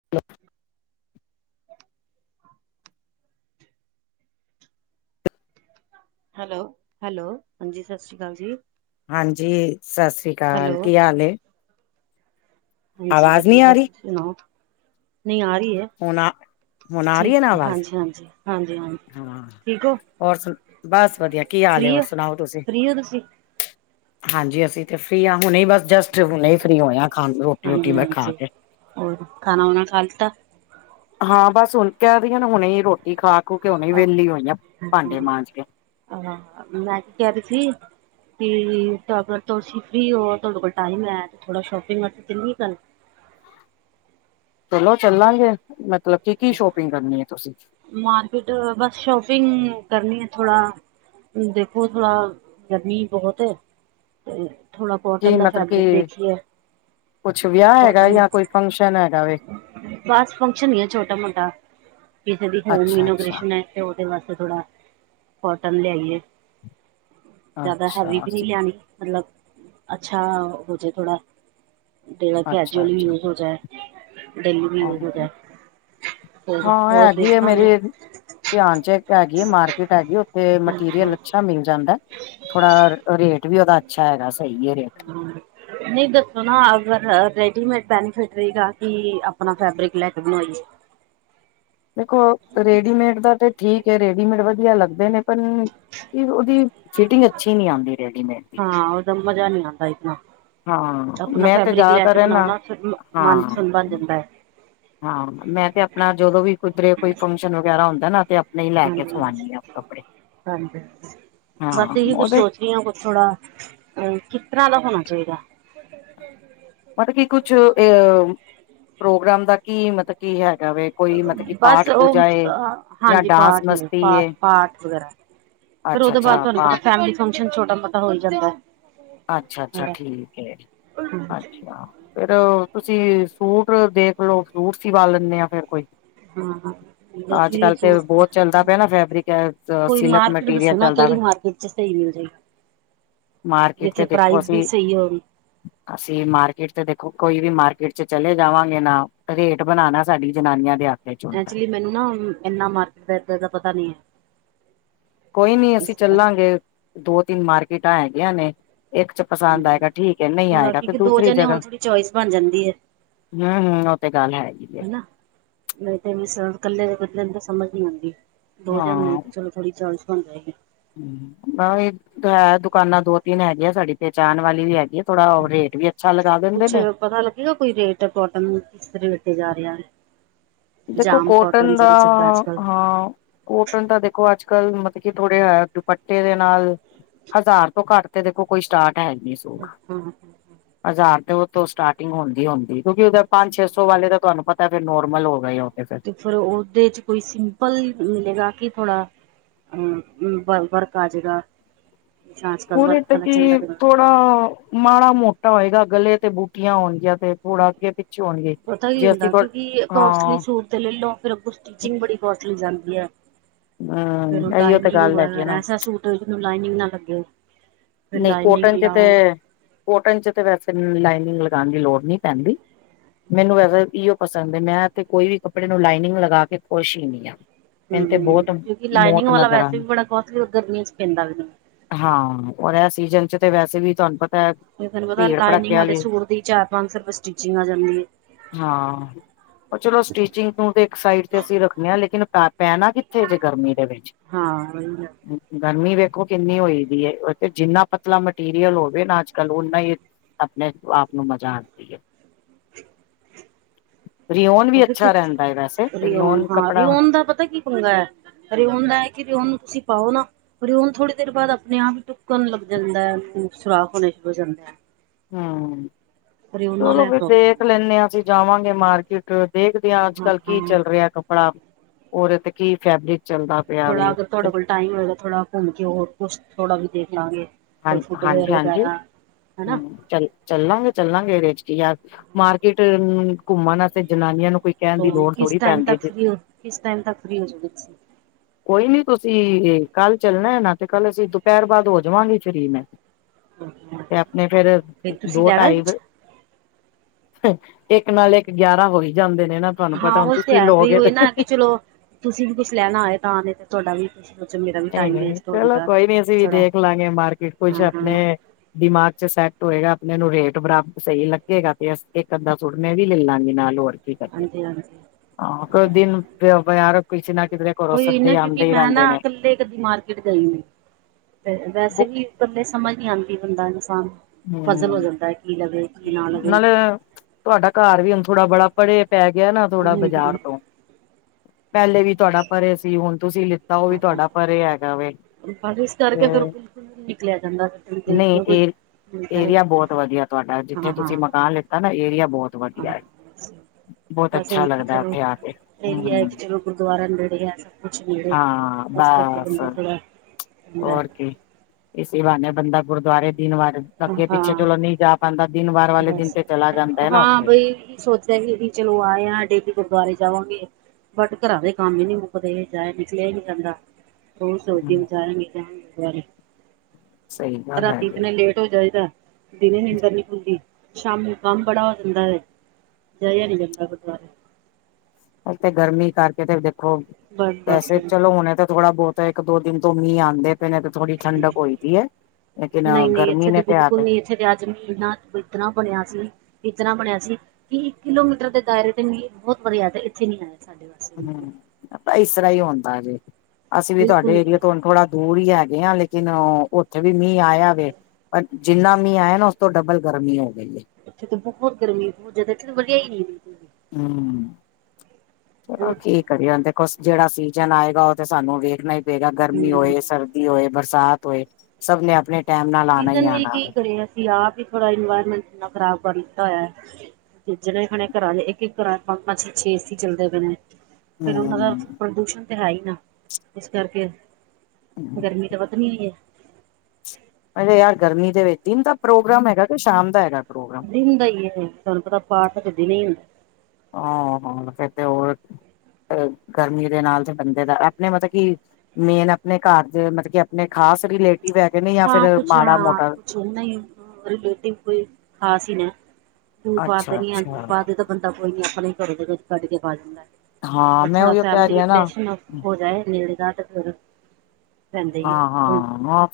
[unintelligible] Hello hello, ਹਾਂਜੀ, ਸਤਿ ਸ਼੍ਰੀ ਅਕਾਲ ਜੀ। ਹਾਂਜੀ, ਸਤਿ ਸ੍ਰੀ ਹੈਲੋ ਅਕਾਲ, ਕੀ ਹਾਲ ਐ? ਹਾਂਜੀ, ਨਹੀਂ ਆ ਵਧੀਆ ਰਹੀ ਤੁਸੀਂ ਸੁਣਾਓ? ਨਹੀਂ ਆ ਰਹੀ ਹੈ ਹੁਣ ਆ ਹੁਣ ਆ ਰਹੀ ਠੀਕ, ਹੈ ਨਾ ਆਵਾਜ਼ ਹਾਂਜੀ-ਹਾਂਜੀ-ਹਾਂਜੀ-ਹਾਂਜੀ। ਹਾਂ ਹੋਰ ਸੁਣਾਓ ਬਸ ਵਧੀਆ, ਕੀ ਹਾਲ ਫ੍ਰਰੀ ਹੋਰ ਹੋ ਸੁਣਾਓ ਤੁਸੀਂ? ਫ੍ਰਰੀ ਹੋ ਤੁਸੀਂ ਹਾਂਜੀ ਅਸੀਂ ਤੇ ਫਰੀ ਹਾਂ ਹੁਣੇ ਹੀ ਬਸ ਜਸਟ ਹੁਣੇ ਹੀ ਫ੍ਰਰੀ ਹੋਏ ਆ, ਹਾਂਜੀ-ਹਾਂਜੀ, ਹੋਰ ਖਾਣਾ ਵਾਣਾ ਖਾ ਲਤਾ, ਹਾਂ ਬਸ ਹੁਣ ਕਹਿ ਦੀ ਨਾ ਹੁਣੇ ਰੋਟੀ ਖਾ-ਖੂ ਕੇ ਹੁਣੇ ਵਿਹਲੀ ਹੋਈ ਆ ਭਾਂਡੇ ਮਾਂਜ ਕੇ, ਆਹ ਮੈਂ ਕੀ ਕਹਿ ਰੀ ਸੀ। ਤੇ ਅਗਰ ਤੁਸੀਂ ਫ੍ਰਰੀ ਹੋ ਤੁਹਾਡੇ ਕੋਲ ਟਾਈਮ ਹੈ ਤੇ ਥੋੜਾ ਸ਼ੋਪਿੰਗ ਵਸ ਚ ਕਰਨ ਚਲੋ ਚੱਲਾਂਗੇ ਮਤਲਬ ਕੀ ਕੀ ਸ਼ੋਪਿੰਗ ਕਰਨੀ ਹੈ ਤੁਸੀਂ ਮਾਰਕੀਟ ਬਸ ਸ਼ੋਪਿੰਗ ਕਰਨੀ ਹੈ ਥੋੜਾ। ਦੇਖੋ ਥੋੜਾ ਗਰਮੀ ਬਹੁਤ ਤੇ ਥੋੜਾ ਕੀ ਕੋਟਨ ਦਾ ਮਤਲਬ ਫੈਬਰਿਕ ਕਿ ਦੇਖੀਏ ਕੁਛ ਵਿਆਹ ਹੈਗਾ ਕੋਟਨ ਜਾਂ ਕੋਈ ਫੰਕਸ਼ਨ ਹੈ ਬਸ ਫੰਕਸ਼ਨ ਹੀ ਹੈ ਛੋਟਾ ਮੋਟਾ, ਕਿਸੇ ਦੀ ਹੋਮ ਅੱਛਾ ਅੱਛਾ ਇਨੋਗ੍ਰੇਸ਼ਨ ਹੈ। ਤੇ ਉਹਦੇ ਵਾਸਤੇ ਥੋੜਾ ਕੋਟਨ ਲਿਆਈਏ। ਜਿਆਦਾ ਹੈਵੀ ਅੱਛਾ ਵੀ ਨਹੀਂ ਲਿਆਣੀ ਮਤਲਬ, ਅੱਛਾ ਹੋਜੇ ਥੋੜਾ ਜਿਹੜਾ ਕੈਜੂਅਲ ਵੀ ਯੂਜ ਹੋ ਜਾਏ ਡੇਲੀ ਵੀ ਯੂਜ ਹੋ ਹਹ ਜਾਏ ਫਿਰ ਹਾਂ ਹੋਰ ਹੈਗੀ ਆ ਦੇਖਾਂਗੇ ਮੇਰੀ ਧਿਆਨ ਚ ਇੱਕ ਹੈਗੀ ਹੈ ਮਾਰਕੀਟ ਹੈਗੀ ਉੱਥੇ ਮਟੀਰੀਅਲ ਅੱਛਾ ਮਿਲ ਜਾਂਦਾ ਥੋੜਾ ਰੇਟ ਵੀ ਉਹਦਾ ਅੱਛਾ ਹੈਗਾ ਸਹੀ ਹੈ ਰ ਹਮ ਨਹੀਂ ਦੱਸੋ ਨਾ ਅਗਰ ਰੈਡੀਮੇਡ ਬੈਨੀਫਿਟ ਰਹੇਗਾ ਕਿ ਆਪਣਾ ਫੈਬਰਿਕ ਲੈ ਕੇ ਬਣਾਵਾਈਏ ਦੇਖੋ ਰੇਡੀਮੇਡ ਦਾ ਤੇ ਠੀਕ ਹੈ ਰੇਡੀਮੇਡ ਵਧੀਆ ਲੱਗਦੇ ਨੇ ਪਰ ਕੀ ਉਹਦੀ ਫਿਟਿੰਗ ਅੱਛੀ ਨਹੀਂ ਆਉਂਦੀ ਰੈਡੀਮੇਡ ਦੀ ਹਾਂ ਉਹਦਾ ਮਜ਼ਾ ਨਹੀਂ ਆਉਂਦਾ ਇਤਨਾ ਹਾਂ ਆਪਣਾ ਮੈਂ ਤੇ ਫੈਬਰਿਕ ਲੈ ਜ਼ਿਆਦਾਤਰ ਕੇ ਬਣਾਓ ਰਹਿੰਦਾ ਨਾ ਫਿਰ ਹਾਂ ਮਨਪਸੰਦ ਬਣ ਜਾਂਦਾ ਹਾਂ ਮੈਂ ਤੇ ਆਪਣਾ ਜਦੋਂ ਵੀ ਕੁਧਰੇ ਕੋਈ ਫੰਕਸ਼ਨ ਵਗੈਰਾ ਹੁੰਦਾ ਨਾ ਤੇ ਆਪਣੇ ਹੀ ਲੈ ਕੇ ਹਾਂਜੀ, ਸਵਾਉਾਨਣੀ ਆਾਂ ਕੱਪੜੇ ਹਾਂਜੀ ਬਸ ਇਹੀ ਹਾਂ ਕੁ ਉਹਦੇ ਸੋਚ ਰਹੀ ਹ ਕੁ ਥੋੜਾ ਅ ਕਿਸ ਤਰ੍ਹਾਂ ਦਾ ਹੋਣਾ ਚਾਹੀਦਾ ਮਤਲਬ ਕੀ ਕੁਛ ਅ ਪ੍ਰੋਗਰਾਮ ਦਾ ਕੀ ਮਤਲਬ ਕੀ ਹੈਗਾ ਵ ਕੋਈ ਮਤਲਬ ਕਿ ਬਸ ਪਾਠ ਉਹ ਪੂਜਾ ਏ ਜਾਂ ਹਾਂਜੀ ਡਾਂਸ ਪਾਠ ਮਸਤੀ ਪਾਠ ਏ ਪਾਠ ਵਗੈਰਾ ਫੇਰ ਉਹਦੇ ਬਾਅਦ ਅੱਛਾ-ਅੱਛਾ ਤੁਹਾਨੂੰ ਪਾ ਪਤਾ ਫੈਮਿਲੀ ਫੰਕਸ਼ਨ ਛੋਟਾ ਮੋਟਾ ਹੋ ਜਾਂਦਾ ਹੈ ਅੱਛਾ ਅੱਛਾ ਠੀਕ ਹੈ ਜ ਹਾਂ ਅੱਛਾ ਫੇਰ ਤੁਸੀਂ ਫੂਟ ਦੇਖਲੋ ਫਰੂਟ ਸਿਵਾ ਲੈਂਦੇ ਆ ਫੇਰ ਕੋਈ ਹਾਂ ਅੱਜ ਨਕਲੀ ਕੱਲ ਤੇ ਸੂਟ ਬਹੁਤ ਚੱਲਦਾ ਪਿਆ ਨਾ ਫੈਬਰਿਕ ਕੋਈ ਸਿਲਕ ਮਾਰਕੀਟ ਦੱਸੋ ਮਟੀਰੀਅਲ ਨਾ ਚੱਲਦਾ ਕਿਹੜੀ ਪਿਆ ਮਾਰਕੀਟ ਚ ਸਹੀ ਨ ਹੋ ਜਾਏ ਮਾਰ ਜਿੱਥੇ ਪ੍ਰਾਈਜ਼ ਵੀ ਸਹੀ ਹੋਣ ਅਸੀਂ ਮਾਰਕੀਟ ਚ ਦੇਖੋ ਕੋਈ ਵੀ ਮਾਰਕੀਟ ਚ ਚਲੇ ਜਾਵਾਂਗੇ ਨਾ ਰੇਟ ਬਣਾਉਣਾ ਸਾਡੀ ਜਨਾਨੀਆਂ ਦੇ ਆਪ ਐਕਚੁਲੀ ਮੈਨੂੰ ਨਾ ਇੰਨਾ ਮਾਰਕੀਟ ਦਾ ਇਦ ਦਾ ਪਤਾ ਨੀ ਹੈ ਕੋਈ ਨੀ ਅਸੀਂ ਇਸ ਚੱਲਾਂਗੇ ਦੋ ਤਿੰਨ ਮਾਰਕੀਟਾਂ ਹੈਗੀਆਂ ਨੇ ਇੱਕ ਚ ਪਸੰਦ ਕਰਕੇ ਆਏਗਾ ਠੀਕ ਹੈ ਨਹੀਂ ਥੋੜਾ ਆਏਗਾ ਤੇ ਕਿਉਂਕਿ ਦੋ ਦੂਸਰੀ ਜਣੇ ਹੋਣ ਜਗ੍ਹਾ ਥੋੜੀ ਚੋਇਸ ਬਣ ਜਾਂਦੀ ਹੈ ਹਮ ਹਮ ਉਹ ਤੇ ਗੱਲ ਹੈਗੀ ਜੇ ਹਨਾ ਨਹੀਂ ਤੇ ਕੱਲੇ ਦੇ ਕੁ ਦਿਨ ਤਾਂ ਸਮਝ ਨੀ ਆਉਂਦੀ ਦੋ ਜਾਣ ਤੇ ਚਲੋ ਥੋੜ੍ਹੀ ਚਲਚ ਹੁੰਦਾ ਹੈਗੀ ਹਮ ਮ ਇਹ ਹੈ ਦੁਕਾਨਾਂ ਦੋ ਤਿੰਨ ਹੈਗੀਆਂ ਸਾਡੀ ਪਹਿਚਾਣ ਵਾਲੀ ਵੀ ਹੈਗੀ ਆ ਕੁਛ ਪਤਾ ਲੱਗੇਗਾ ਕੋਈ ਰੇਟ ਬਟਮ ਕਿਸ ਰੇਟ ਤੇ ਜਾ ਰਿਹਾ ਹੈ ਦੇਖੋ ਜਾਮ ਕੋਟਨ ਦਾ ਜਿਹੜਾ ਚੱਲਦਾ ਅੱਜ ਕੱਲ ਹਾਂ ਕੋਟਨ ਤਾਂ ਦੇਖੋ ਅੱਜ ਕੱਲ੍ਹ ਮਤਲਬ ਕੀ ਥੋੜੇ ਦੁਪੱਟੇ ਦੇ ਨਾਲ ਹਜ਼ਾਰ ਤੋਂ ਘੱਟ ਤੇ ਦੇਖੋ ਕੋਈ ਸਟਾਰਟ ਹੈ ਨਹੀਂ ਹ ਹਾਂ ਹਜ਼ਾਰ ਤੇ ਉਹੋਂ ਸਟਾਰਟਿੰਗ ਹੁੰਦੀ ਹੁੰਦੀ ਕਿਉਂਕਿ ਉਹ ਪੰਜ ਛੇ ਸੌ ਵਾਲੇ ਤਾਂ ਤੁਹਾਨੂੰ ਪਤਾ ਫ ਨੋਰਮਲ ਹੋ ਗਏ ਉਹ ਤੇ ਤੇ ਫਿਰ ਉਹਦੇ ਚ ਕੋਈ ਸਿੰਪਲ ਮਿਲੇਗਾ ਕਿ ਥੋੜਾ ਹਮ ਵਰਖ ਆਜ ਗਾਛ ਅੱਜ ਕੱਲ ਉਹਦੇ ਵਰਖ ਤੇ ਵਾਲਾ ਚੱਲਦਾ ਕੀ ਪੈਂਦਾ ਥੋੜਾ ਮਾੜਾ ਮੋਟਾ ਹੋਏਗਾ ਗਲੇ ਤੇ ਬੂਟੀਆਂ ਹੋਣਗੀਆਂ ਤੇ ਥੋੜਾ ਅੱਗੇ ਪਿੱਛੇ ਹੋਣਗੇ ਪਤਾ ਹੀ ਜੇ ਅਸੀਂ ਹੁੰਦਾ ਕਿਉਂਕਿ ਕੋਸਟਲੀ ਹਾਂ ਸੂਟ ਤੇ ਲੈ ਲ ਫੇਰ ਅੱਗ ਸਟਿਚਿੰਗ ਬੜੀ ਕੋਸਟਲੀ ਜਾਂਦੀ ਹੈ ਫੇਰ ਹਮ ਉਹ ਇਹੀਓ ਤੇ ਲਾਈਨਿੰਗ ਗੱਲ ਹੈਗੀ ਹੈ ਵੈਰਾ ਨਾ ਐਸਾ ਸੂਟ ਜਿਹਨੂੰ ਲਾਈਨਿੰਗ ਨਾ ਲੱਗੇ ਫਿਰ ਨਹੀਂ ਲਾਈਨਿੰਗ ਕੋਟਨ ਚ ਤੇ ਲਾਓ ਕੋਟਨ ਚ ਤੇ ਵੈਸੇ ਲਾਈਨਿੰਗ ਲਗਾਉਣ ਦੀ ਲੋੜ ਨਹੀਂ ਪੈਂਦੀ ਮੈਨੂੰ ਵਸ ਇਓ ਪਸੰਦ ਹੈ ਮੈਂ ਇਥ ਕੋਈ ਵੀ ਕੱਪੜੇ ਨੂੰ ਲਾਈਨਿੰਗ ਲਗਾ ਕੇ ਖੁਸ਼ ਹੀ ਨੀ ਆ ਹੂੰ ਮੈਨੂੰ ਤੇ ਹੂੰ ਬਹੁਤ ਕਿਉਂਕਿ ਲਾਈਨਿੰਗ ਮੌਤ ਵਾਲਾ ਨਜ਼ਰ ਆ ਵੈਸੇ ਵੀ ਬੜਾ ਕੋਸਟਲੀ ਗਰਮੀਆਂ ਚ ਪੈਂਦਾ ਵੀ ਨੀ ਹਾਂ ਰ ਇਹ ਸੀਜਨ ਚ ਤੇ ਵੈਸੇ ਵੀ ਤੁਹਾਨੂੰ ਪਤਾ ਹੈ ਤੁਾਨੂੰ ਪਤਾ ਭੀੜ ਲਾਈਨਿੰਗ ਭੜੱਕਿਆ ਵਾਲੇ ਵਾਲੀ ਸੂਟ ਦੀ ਚਾਰ ਪੰਜ ਸ ਰੁਪਏ ਸਟਿਚਿੰਗ ਆ ਜਾਂਦੀ ਹੈ ਹਾਂ ਉਹ ਚਲੋ ਸਟੀਿਚਿੰਗ ਤ ਤੇ ਇੱਕ ਸਾਈਡ ਤੇ ਅਸੀਂ ਰੱਖਣੇ ਆ ਲੇਕਿਨ ਪ ਪੈਣਾ ਕਿੱਥੇ ਜੇ ਗਰਮੀ ਦੇ ਵਿੱਚ ਹਾਂਜੀ ਗਰਮੀ ਵੇਖੋ ਕਿੰਨੀ ਹੋਈ ਦੀ ਏ ਉਥੇ ਜਿੰਨਾ ਪਤਲਾ ਮਟੀਰੀਅਲ ਹੋਵੇ ਨਾ ਅੱਜ ਕੱਲ ਓਨਾ ਈ ਆਪਣੇ ਆਪ ਨੂੰ [unintelligible] ਹੈ ਰਿਓਨ ਵੀ ਅੱਛਾ ਰਹਿੰਦਾ ਹੈ ਵੈਸੇ ਰਿਓਨ ਹਾਂ ਕੱਪੜਾ ਰਿਓਨ ਦਾ ਪਤਾ ਕੀ ਹੁੰਦਾ ਏ ਰਿਓਨ ਦਾ ਹੈ ਕਿ ਰਓਨ ਤੁਸੀਂ ਪਾਓ ਨਾ ਪਰ ਹੁਣ ਥੋੜੀ ਦੇਰ ਬਾਅਦ ਆਪਣੇ ਆਪ ਹੀ [unintelligible] ਲੱਗ ਜਾਂਦਾ ਹੈ ਸੁਰਾਖ ਹੋਣੇ ਸ਼ੁਰੂ ਹੋ ਜਾਂਦਾ ਐ ਹੂੰ ਨਾਲ ਚਲੋ ਇਹ ਫਿਰ ਪ੍ਰੋਬਲਮ ਦੇਖ ਆਉਂਦੀ ਹੈ ਲੈਂਦੇ ਹਾਂ ਅਸੀਂ ਜਾਵਾਂਗੇ ਮਾਰਕੀਟ ਦੇਖਦੇ ਹਾਂ ਅੱਜ ਕੱਲ੍ਹ ਕੀ ਚੱਲ ਰਿਹਾ ਕੱਪੜਾ ਰੇ ਤੇ ਕੀ ਫੈਬਰਿਕ ਚੱਲਦਾ ਪਿਆ ਥੋੜਾ ਵੇ ਅਗਰ ਤੁਹਾਡੇ ਕੋਲ ਟਾਈਮ ਹੋਏਗਾ ਥੋੜਾ ਘੁੰਮ ਕੇ ਹੋਰ ਕੁ ਥੋੜਾ ਵੀ ਦੇਖ ਲਾਂਗੇ ਹਾਂ ਕੋਈ ਫੁੱਟਵੇਅਰ ਹਾਂਜੀ ਹਾਂਜੀ ਵਗੈਰਾ ਹਨਾ ਹਮ ਚੱਲ ਚੱਲਾਂਗੇ ਚੱਲਾਂਗੇ ਇਹਦੇ ਚ ਕੀ ਯਾਰ ਮਾਰਕੀਟ ਘੁੰਮਣ ਵਾਸਤੇ ਜਨਾਨੀਆਂ ਨੂੰ ਕੋਈ ਕਹਿਣ ਦੀ ਲੋੜ ਕਿਸ ਥੋੜ੍ਹੀ ਟਾਈਮ ਪੈਂਦੀ ਤੱਕ ਹੈ ਫ ਕਿਸ ਟਾਈਮ ਤੱਕ ਫ੍ਰੀ ਹੋ ਕੋਈ ਨੀ ਤੁਸੀਂ ਕੱਲ ਚੱਲਣਾ ਹੈ ਨਾ ਤੇ ਕੱਲ ਅਸੀਂ ਦੁਪਹਿਰ ਬਾਅਦ ਹੋ ਜਾਵਾਂਗੇ [unintelligible] ਤੁਸੀਂ ਤੇ ਆਪਣੇ ਫਿਰ ਫਿਰ ਤੁਸੀਂ ਦੋ ਲੈਣਾ ਢਾਈਵ ਕੁਛ ਇੱਕ ਨਾਲ ਇੱਕ ਗਿਆਰਾਂ ਹੋ ਹੀ ਜਾਂਦੇ ਨੇ ਨਾ ਤੁਹਾਨੂੰ ਹਾਂ ਪਤਾ ਹੁਣ ਉਹ ਤੇ ਤੁਸੀਂ ਹੈ ਵੀ ਲੋਗੇ ਉਹ ਨਾ ਤੇ ਹੈ ਕਿ ਚਲੋ ਤੁਸੀਂ ਵੀ ਕੁਛ ਲੈਣਾ ਆਏ ਤਾਂ ਨੇ ਤੇ ਤੁਹਾਡਾ ਵੀ ਸੋਚੋ ਮੇਰਾ ਵੀ ਨਹੀਂ ਟਾਈਮ ਨਹੀਂ ਵੇਸਟ ਹੋ ਚਲੋ ਜਾਏਗਾ ਕੋਈ ਨੀ ਅਸੀਂ ਵੀ ਥੋੜਾ ਦੇਖ ਲਾਂਗੇ ਮਾਰਕੀਟ ਕੁਛ ਹਾਂ ਹਾਂ ਆਪਣੇ ਦਿਮਾਗ ਚ ਸੈੱਟ ਹੋਏਗਾ ਆਪਣੇ ਨੂੰ ਰੇਟ ਬਰਾਬ ਸਹੀ ਲੱਗੇਗਾ ਤੇ ਇੱਕ ਅੱਧਾ ਸੂਟ ਮੈਂ ਵੀ ਲੈ ਲਾਂਗੀ ਨਾਲ ਹੋਰ [unintelligible] ਹਾਂਜੀ ਹਾਂਜੀ ਕੋਈ ਈ ਨਾ ਕਿਉਂਕਿ ਆਉਂਦੇ ਹੀ ਮੈਂ ਨਾ ਰਹਿੰਦੇ ਨੇ ਇਕੱਲੇ ਕਦੀ ਮਾਰਕੀਟ ਗਈ ਤੇ ਵੈਸੇ ਵੀ ਇਕੱਲੇ ਸਮਝ ਨੀ ਆਉਂਦੀ ਬੰਦਾ ਇਨਸਾਨ ਪਜ਼ਲ ਹੋ ਹਮ ਜਾਂਦਾ ਹੈ ਕੀ ਲਵੇ ਕੀ ਨਾ ਲਵੇ ਨਾਲੇ ਤੁਹਾਡਾ ਘਰ ਵੀ ਹੁਣ ਥੋੜਾ ਬੜਾ ਪਰੇ ਪੈ ਗਿਆ ਨਾ ਥੋੜਾ ਹੂੰ ਬਾਜ਼ਾਰ ਹੂੰ ਤੋਂ ਪਹਿਲੇ ਵੀ ਤੁਹਾਡਾ ਪਰੇ ਸੀ ਹੁਣ ਤੁਸੀਂ ਲਿੱਤਾ ਉਹ ਵੀ ਤੁਹਾਡਾ ਹਾਂ ਪਰੇ ਹੈਗਾ ਵੇ ਇਸ ਤੇ ਕਰਕੇ ਫੇਰ ਬਿਲਕੁਲ ਨਿਕਲਿਆ ਜਾਂਦਾ ਫਿਰ ਤੁਸੀਂ ਦੇਖਦੀ ਨਹੀਂ ਹੋ ਇਹ ਕੋਈ ਮਿਲਦਾ ਹੈ ਏਰੀਆ ਬਹੁਤ ਵਧੀਆ ਤੁਹਾਡਾ ਜਿੱਥੇ ਹਾਂ ਹਾਂ ਤੁਸੀਂ ਮਕਾਨ ਲਿੱਤਾ ਨਾ ਏਰੀਆ ਬਹੁਤ ਵਧੀਆ ਹਾਂ ਐ ਬਸ ਇ ਕਿ ਚਲੋ ਆ ਕੇ ਏਰੀਆ ਹੂੰ ਚਲੋ ਗੁਰਦੁਆਰਰਾ ਨੇੜੇ ਹੈ ਹਾਂ ਇਸ ਕਰਕੇ ਬਸ ਬੰਦਾ ਥੋੜਾ ਹੋਰ ਕੀ ਇਸ ਬਾਨੇ ਬੰਦਾ ਗੁਰਦੁਆਰੇ ਦਿਨ ਵਾਰੇ ਅੱਗੇ ਪਿੱਛੇ ਹਾਂ ਚਲੋ ਨਹੀਂ ਜਾ ਬਾਂਦਾ ਦਿਨ ਵਾਰ ਵਾਲੇ ਦਿਨ ਬਸ ਤੇ ਚਲਾ ਜਾਂਦਾ ਹੈ ਨਾ ਉੱਥੇ [unintelligible] ਵੀ ਚਲੋ ਆਏ ਹ ਡੇਲੀ ਗੁਰਦੁਆਰੇ ਜਾਵਾਂਗੇ ਬਟ ਘਰਾਂ ਦੇ ਕੰਮ ਹੀ ਨੀ ਮੁੱਕਦੇ ਚਏ ਨਿਕਲਿਆ ਹੀ ਨੀ ਜਾਂਦਾ ਬਹੁ ਸੋਦ ਹੂੰ [unintelligible] ਸਹੀ ਗੱਲ ਰਾਤੀ ਹੈਗੀ ਈਤਨੇ ਲੇਟ ਹੋ ਜਾਏਦਾ ਦਿਨ ਨੀਦਰ ਨੀ ਖੁਲ਼ਦੀ ਸ਼ਾਮੀ ਕੰਮ ਬੜਾ ਹੁੰਦਾ ਜਇਹਾ ਨਹੀਂ ਜਾਂਦਾ ਗੁਰਦੁਆਰੇ ਤੇ ਗਰਮੀ ਕਰਕੇ ਤੇ ਦੇਖੋ ਬਸ ਬਸ ਵੈਸੇ ਚਲੋ ਹੁਣੇ ਤਾਂ ਥੋੜਾ ਬਹੁਤ ਇੱਕ ਦੋ ਦਿਨ ਤੋਂ ਮੀਂ ਆਂਦੇ ਪਏ ਨੇ ਤੇ ਥੋੜੀ ਠੰਡਕ ਹੋਈਦੀ ਏ ਲੇਕਿਨ ਗਰਮੀ ਨਹੀਂ ਤੇ ਆਗ ਜ਼ਮੀਨਾਂ ਇੱਦਨਾ ਬਣਿਆ ਸੀ ਇਤਨਾ ਬਰਿਆ ਸੀ ਕਿ ਇੱਕ ਕਿਲੋਮੀਟਰ ਦੇ ਦਾਇਰੇ ਤੇ ਮੈ ਬਹੁਤ ਵਧੀਆ ਇੱਥੇ ਨੀ ਆਇਆ ਸਾਡੇ ਵ ਹੂੰ ਇਸ ਤਰ੍ਹਾਂ ਹੀ ਹੁੰਦਾ ਜੇ ਅਸੀਂ ਵੀ ਬਿਲਕੁਲ ਤੁਹਾਡੇ ਏਰੀਏ ਨੀ ਤੋਂ ਹੁਣ ਥੋੜਾ ਦੂਰ ਹੀ ਹੈਗੇ ਆ ਲੇਕਿਨ ਉੱਥੇ ਵੀ ਮੀਂਹ ਆਇਆ ਵ ਅਜ ਜਿੰਨਾ ਮੀਂਹ ਆਇਆ ਨਾ, ਉਸ ਤੋਂ ਡਬਲ ਗਰਮੀ ਹੋ ਗਈ। ਇੱਥੇ ਤਾਂ ਬਹੁਤ ਗਰਮੀ, ਬਹੁਤ ਜਾਦਾ ਇੱਥੇ ਤਾਂ ਵਧੀਆ ਹੀ ਨਹੀਂ। ਹੂੰ, ਹਾਂ ਬਹੁਤ ਕੇ ਘਰੇ ਆਂਦਾ ਜਿਹੜਾ ਸੀਜਨ ਆਏਗਾ ਉਹ ਤੇ, ਸਾਨੂੰ ਵੇਖਣਾ ਹੀ ਪਏਗਾ, ਗਰਮੀ ਹੂੰ, ਹੋਏ, ਸਰਦੀ ਹੋਏ। ਬਰਸਾਤ ਹੋਏ, ਸਭ ਨੇ ਅਪਣੇ ਟੈਮ ਨਾਲ ਆਣਾ ਹੀ ਆਣਾ। ਜ ਆਪ ਵੀ ਥੋੜ੍ਹਾ ਇਨਵਾਇਰਨਮੈਂਟ ਇੰਨਾ ਖਰਾਬ ਕਰ ਦਿੱਤਾ ਹੋਇਆ ਜਣੇ ਖਣੇ ਘਰਾਂ ਚ ਇੱਕ ਇੱਕ ਘਰਾਂ ਚ ਪੰਜ ਪੰਜ ਛੇ ਛੇ ਏ ਸੀ ਚੱਲਦੇ ਪਏਣੇ ਫਿਰ ਉਹਨਾਂ ਦਾ ਹਮ, ਪ੍ਰਦੂਸ਼ਣ ਤਾਂ ਹੈ ਹੀ ਨਾ, ਇਸ ਕਰਕੇ ਗਰਮੀ ਤਾ ਵਧਨੀ ਏ। ਅਰੇ ਯਾਰ ਗਰਮੀ ਦੇ ਵਿੱਚ, ਦਿਨ ਦਾ ਪ੍ਰੋਗਰਾਮ ਹੈਗਾ ਕਿ, ਸ਼ਾਮ ਦਾ ਹੈਗਾ ਪ੍ਰੋਗਰਾਮ। ਦਿਨ ਦਾ ਈ ਏ, ਤੁਹਾਨੂੰ ਪਤਾ ਪਾਠ ਤਾਂ ਦਿਨੇ ਈ ਹਾਂ, ਫਿਰ ਤੇ ਹੋਰ ਗਰਮੀ ਦੇ ਨਾਲ ਤੇ ਬੰਦੇ ਦਾ, ਆਪਣੇ ਮਤਲਬ ਕੀ ਮੇਨ ਆਪਣੇ ਘਰ ਦੇ, ਮਤਲਬ ਕਿ ਆਪਣੇ ਖਾਸ ਰਿਲੇਟਿਵ ਹੈਗੇ ਨੇ, ਯਾ ਫਿਰ ਮਾੜਾ ਮ੍ਹੋਟਾ ਨਾ ਹੀ ਰਿਲੇਟਿਵ ਕੋਈ ਖਾਸ ਹੀ ਨਾ, ਦੂਰ ਬਾਹਰਦੇ ਅੱਛਾ ਨੀ ਆਂ ਦੂਰ ਅੱਛਾ ਬਾਹਰਦੇ ਤਾ ਬੰਦਾ ਕੋਈ ਨੀ ਆਪਣੇ ਘਰੋਂ ਦੇ ਕੱਢਕੇ ਪਾ ਲੈਂਦਾ, ਹਾਂ ਪਰ ਮੈਂ ਥੋੜਾ ਉਹੀਓ ਕਹਿ ਰਹੀ ਫੈਮਿਲੀ ਹਾਂ ਨਾ ਰਿਲੇਸ਼ਨ ਹੋ ਜਾਏ ਨੇੜੇ ਦਾ ਤੇ ਫਿਰ, ਰਹਿਂਦੇ ਹੀ ਹੈ, ਹਾਂ ਹੁਣ ਹਾਂ ਹਾਂ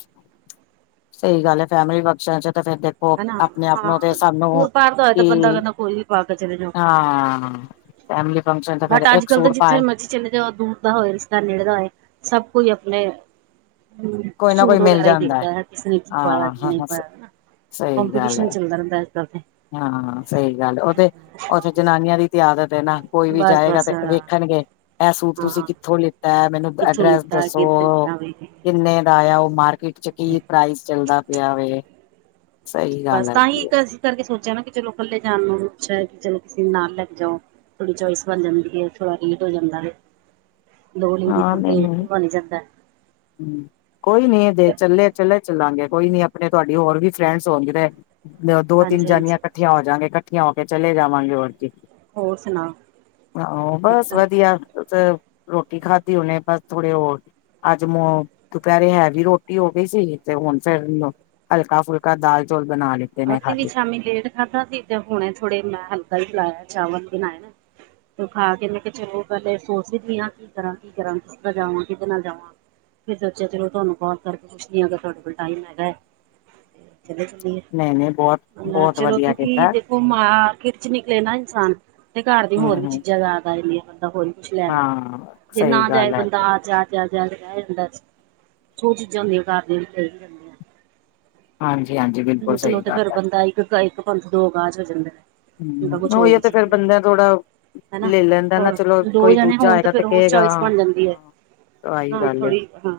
ਸਹੀ ਗੱਲ ਐ, ਫੈਮਿਲੀ ਫੰਕਸ਼ਨ'ਚ ਤਾਂ ਫਿਰ ਦੇਖ ਉਹ ਹਨਾ ਆਪਣੇ ਆਪ ਹਾਂ ਨੂੰ, ਤੇ ਸਾਨੂੰ ਦੂਰ ਪਾਰ ਦਾ ਹੋਏ ਤਾਂ ਕੀ ਬੰਦਾ ਕਹਿੰਦਾ ਕੋਈ ਵੀ ਪਾ ਕੇ ਚਲੇ ਜਾਓ। ਹਾਂ ਫੈਮਲੀ ਫੰਕਸ਼ਨ ਤੇ ਬਟ ਫਿਰ, ਅੱਜ ਇੱਕ ਕੱਲ੍ਹ ਤਾਂ ਸੂਟ ਜਿੱਥੇ ਪਾਏ ਮਰਜ਼ੀ ਚਲੇ ਜਾਓ ਦੂਰ ਦਾ ਹੋਏ ਰਿਸ਼ਤਾ, ਨੇੜੇ ਦਾ ਹੋਏ, ਸਭ ਕੋਈ ਆਪਣੇ ਹੂੰ, ਕੋਈ ਨਾ ਕੋਈ ਸੂਟ ਮਿਲ ਵਗੈਰਾ ਹੀ ਜਾਂਦਾ ਦੇਖਦਾ ਹੈ, ਕਿਸ ਨੇ ਕੀ ਪਾਇਆ, ਹਾਂ ਕੀ ਨਹੀਂ ਹਾਂ ਪਾਇਆ। ਸਹੀ ਗੱਲ ਐ। ਗਰਮ ਪ੍ਰੈਸ ਕਰਦੀਂ। ਹਾਂ, ਸਹੀ ਗੱਲ ਐ, ਉਹ ਤੇ, ਉੱਥੇ ਜਨਾਨੀਆਂ ਦੀ ਆਦਤ ਏ ਨਾ। ਕੋਈ ਵੀ ਬਸ ਜਾਏਗਾ ਬਸ ਤੇ ਹਾਂ ਵੇਖਣਗੇ, ਐ ਸੂਟ ਤੁਸੀਂ ਕਿੱਥੋਂ ਲੀ ਐ, ਮੈਨੂੰ ਕਿੱਥੋਂ ਐਡਰੈਸ ਲਿੱਤਾ ਕਿੱਥੇ ਦੱਸੋ। ਲਿੱਤਾ ਵੇ ਕਿੰਨੇ ਦਾ ਆਇਆ? ਉਹ ਮਾਰਕੀਟ'ਚ ਕੀ ਪ੍ਰਾਈਸ ਚੱਲਦਾ ਪਿਆ ਵੇ? ਸਹੀ ਬਸ ਗੱਲ ਤਾਂ ਹੀ ਹੈਗੀ ਹੈ। ਇੱਕ ਅਸੀਂ ਕਰਕੇ ਸੋਚਿਆ ਨਾ ਕਿ, ਚਲੋ ਇਕੱਲੇ ਜਾਣ ਨੂੰ ਅੱਛਾ ਹੈ ਕਿ, ਜਸ ਕਿਸੇ ਨੁੰ ਨਾਲ ਲੈਕੇ ਜਾਓ। ਥੋੜ੍ਹੀ ਚੌਈਸ ਬਣ ਜਾਂਦੀ ਹੈ, ਥੋੜਾ ਰੇਟ ਹੋ ਜਾਂਦਾ। ਦੋ ਲੇਡੀਜ਼ ਹੋਣ ਤੇ, ਬਣ ਹੀ ਜਾਂਦਾ। ਹੁੰ ਕੋਈ ਨੀ ਦੇ ਚੱਲੇ-ਚੱਲੇ ਚੱਲਾਂਗੇ, ਕੋਈ ਨੀ ਆਪਣੇ ਤੁਹਾਡੀ ਹੋਰ ਵੀ ਫਰੈਂਡਸ ਹੋਣਗੇ ਤੇ ਦੋ-ਤਿੰਨ ਹਾਂਜੀ ਜਣੀਆਂ ਹਾਂਜੀ ਇਕੱਠੀਆਂ ਹੋ ਜਾਂਗੇ, ਇਕੱਠੀਆਂ ਹੋਕੇ ਚਲੇ ਜਾਵਾਂਗੇ ਹੋਰ ਕੀ। ਹੋਰ ਆਹ ਬਸ ਸੁਣਾਓ ਵਧੀਆ, ਤ ਟੀ ਖਾਦੀ ਹੁਣੇ ਬਸ, ਥੋੜੇ ਹੋਰ ਅੱਜ ਮੋ, ਦੁਪਹਿਰੇ ਹੈਵੀ ਰੋਟੀ ਹੋ ਗਈ ਸੀ, ਤੇ ਹੁਣ ਫਿਰ ਹਲਕਾ-ਫੁਲਕਾ ਦਾਲ, ਚੌਲ ਬਣਾਲੇ। ਅਸੀ ਵੀ ਸ਼ਾਮੀ ਲੇਟ ਖਾਧਾ ਸੀ, ਤੇ ਹੁਣੇ ਥੋੜੇ ਮੈਂ ਹਲਕਾ ਹੀ ਲਾਇਆ ਚਾਵਲ ਬਣਾਏਆ। ਤੋ ਖਾਕੇ ਮੈ ਕਿਹਾ ਚਲੋ, ਪਹਿਲੇ ਸੋਚ ਦੀ ਪੲਈਂ ਆਂ, ਕੀ ਕਰਾਂ, ਕੀ ਕਰਾਂ, ਕਿਸ ਦਾ ਜਾਵਾਂ, ਕਿਹਦੇ ਨਾਲ ਜਾਵਾਂ। ਫਿਰ ਸੋਚਿਆ ਚਲੋ, ਤੁਹਾਨੂੰ ਕੌਲ ਕਰਕੇ ਪੁੱਛਦੀ ਹਾਂ, ਅਗਰ ਤੁਹਾਡੇ ਕੋਲ ਟਾਈਮ ਹੈਗਾ ਹੈ। ਚਲੋ, ਚੱਲੀਏ। ਨਹੀਂ-ਨਹੀਂ ਬਹੁਤ ਬਹੁਤ ਚਲੋ ਵਧੀਆ ਕਿਂਉਕੀ ਕੀਤਾ ਦੇਖੋ, 'ਮਾਂ' ਕੀ'ਚ ਨਿਕਲੇ ਨਾ ਇਨਸਾਨ। ਤੇ ਘਰ ਦੀਆ, ਹਮ ਹੋਰ ਵੀ ਹਮ ਚੀਜ਼ਾਂ ਯਾਦ ਆ ਜਾਂਦੀਆ ਬੰਦਾ ਹੋਰ ਵੀ ਕੁਝ ਲੈਣਦਾ, ਹਾਂ ਜੇ ਸਹੀ ਨਾ ਜਾਏ ਗੱਲ ਹੈ ਬੰਦਾ ਆ ਜਾ ਜਾਦ-ਜਾਦ ਐ ਹੁੰਦਾ ਸੀ, ਜੋ ਚੀਜ਼ਾਂ ਹੁੰਦੀਆਂ ਕਰ ਦਿਂਦੀ ਹਾਂਜੀ-ਹਾਂਜੀ, ਬਿਲਕੁਲ ਸਹੀ ਇਕਲੋਤੇ ਫਿਰ ਗੱਲ ਹੈ। ਬੰਦਾ ਇੱਕ ਇੱਕ ਪੰਥ, ਦੋ ਕਾਜ ਹੋ ਜਾਂਦੇ ਨੇ। ਹੁੰ, ਉਹੀ ਆ ਤੇ ਫੇਰ ਬੰਦਾ ਥੋੜਾ ਹੈਨਾ। ਲੈ ਲੈਂਦਾ ਨਾ ਹੋਰ, ਚਲੋ ਦੋ ਕੋਈ ਜਣੇ ਦੂਜਾ ਹੋਣ ਤੇ ਆਏਗਾ ਫਿਰ ਹੋਰ ਕਹੇਗਾ ਚੌਇਸ ਬਣ ਜਾਂਦੀ ਏ। ਹਾਂ ਹਾਂ -ਥੋੜੀ -ਹਾਂ।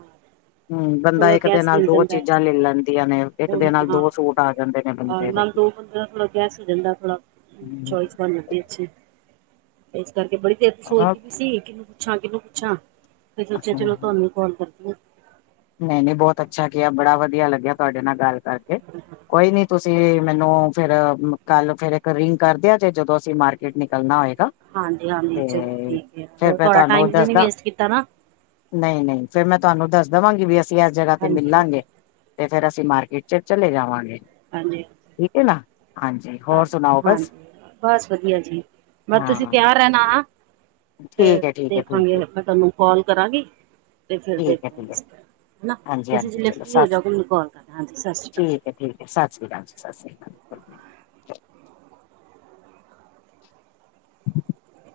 ਹਮਹੁ ਬੰਦਾ ਥੋੜਾ ਇੱਕ ਦੇ ਗੈਸ ਨਾਲ, ਮਿਲ ਦੋ ਜਾਂਦਾ ਹੈ ਚੀਜ਼ਾਂ ਲੈ ਲੈਂਦੀਆਂ ਨੇ ਇੱਕ ਉਹ ਦਿ ਆ, ਦੋ ਸੂਟ ਆ ਜਾਂਦੇ ਨੇ ਬੰਦੇ ਦ? ਥੋੜਾ ਥੋੜਾ ਗੇਸ ਹੋ ਜਾਂਦਾ ਥੋੜਾ, ਚੋਇਸ ਬਣ ਜਾਂਦੀ ਅੱਛੀ। ਇਸ ਕਰਕੇ ਬੜੀ ਦੇਰ ਦੀ ਸੋਚਦੀ ਵੀ ਸੀ, ਤਾਂ ਕਿ ਪੁੱਛਾਂ ਕਿਹਨੂੰ ਪੁੱਛਾਂ? ਤੇ ਸੋਚਿਆ ਚਲੋ, ਤੁਹਾਨੂੰ ਕੌਲ ਕਰਦੀ ਆਂ। ਨਹੀਂ-ਨਹੀਂ ਬਹੁਤ ਅੱਛਾ ਕੀਆ, ਬੜਾ ਵਧੀਆ ਲੱਗਿਆ, ਤੁਹਾਡੇ ਨਾਲ ਗੱਲ ਨਾਸ਼ਤਾ ਕਰ ਕੇ, ਕੋਈ ਨੀ ਤੁਸੀਂ ਮੈਨੂੰ ਫੇਰ ਕੱਲ ਫੇਿਰ, ਇੱਕ ਰਿੰਗ ਕਰਦਿਆਂ ਜੇ, ਜਦੋਂ ਅਸੀਂ ਮਾਰਕੀਟ, ਨਿਕਲਣਾ ਹੋਏਗਾ। ਹਾਂਜੀ ਤੇ ਹਾਂਜੀ ਚਲੋ ਠੀਕ ਹੈ ਫੇਰ ਤੁਹਾਡਾ ਟਾਈਮ ਤੇ ਨਈ ਵੇਸਟ ਕੀਤਾ ਨਾ? ਨਹੀਂ--ਨਹੀਂ ਫੇਿਰ ਮੈਂ ਤੁਹਾਨੂੰ ਦੱਸ ਦੇਵਾਂਗੀ, ਵੀ ਅਸੀਂ ਇਸ ਜਗ੍ਹਾ, ਤੇ ਹਾਂਜੀ ਮਿਲਾਂਗੇ। ਹਾਂਜੀ। ਤੇ, ਫੇਰ ਅਸੀਂ ਮਾਰਕੀਟ ਚ, ਚਲੇ ਜਾਵਾਂਗੇ। ਹਾਂਜੀ ਠੀਕ ਹੈ ਨਾ, ਹਾਂਜੀ। ਹੋਰ ਸੁਣਾਓ ਬਸ ਹਾਂਜੀ, ਬਸ ਵਧੀਆ ਜੀ, ਮਤਲਬ ਤੁਸੀਂ ਹਾਂ ਤਿਆਰ ਰਹਿਣਾ। ਫਿਰ ਠੀਕ ਹੈ ਠੀਕ ਹੈ ਠੀਕ ਦੇਖਾਂਗੇ, ਹੈ ਠੀਕ ਮੈਂ ਤਹਾਨੂੰ ਕਾਲ ਕਰਾਂਗੀ ਤੇ ਫਿਰ ਹੈ ਠੀਕ ਹੈ ਦੇਖਾਂਗੀ। ਨ ਹਾਂਜੀ ਤੁਸੀਂ ਜਿਸ ਹਾਂਜੀ ਲੇ ਚਲੋ ਫ੍ਰਰੀ ਹੋ ਜਾਓਗੇ, ਮੈਨੂੰ ਕੋਲ ਕਰਨਾ, ਹਾਂਜੀ ਸਤਿ ਸ਼੍ਰੀ ਅਕਾਲ। ਕ ਠੀਕ, ਸਤਿ ਸ੍ਰੀ ਅਕਾਲ, ਜੀ ਸਤਿ ਸ੍ਰੀ ਅਕਾਲ। [unintelligible]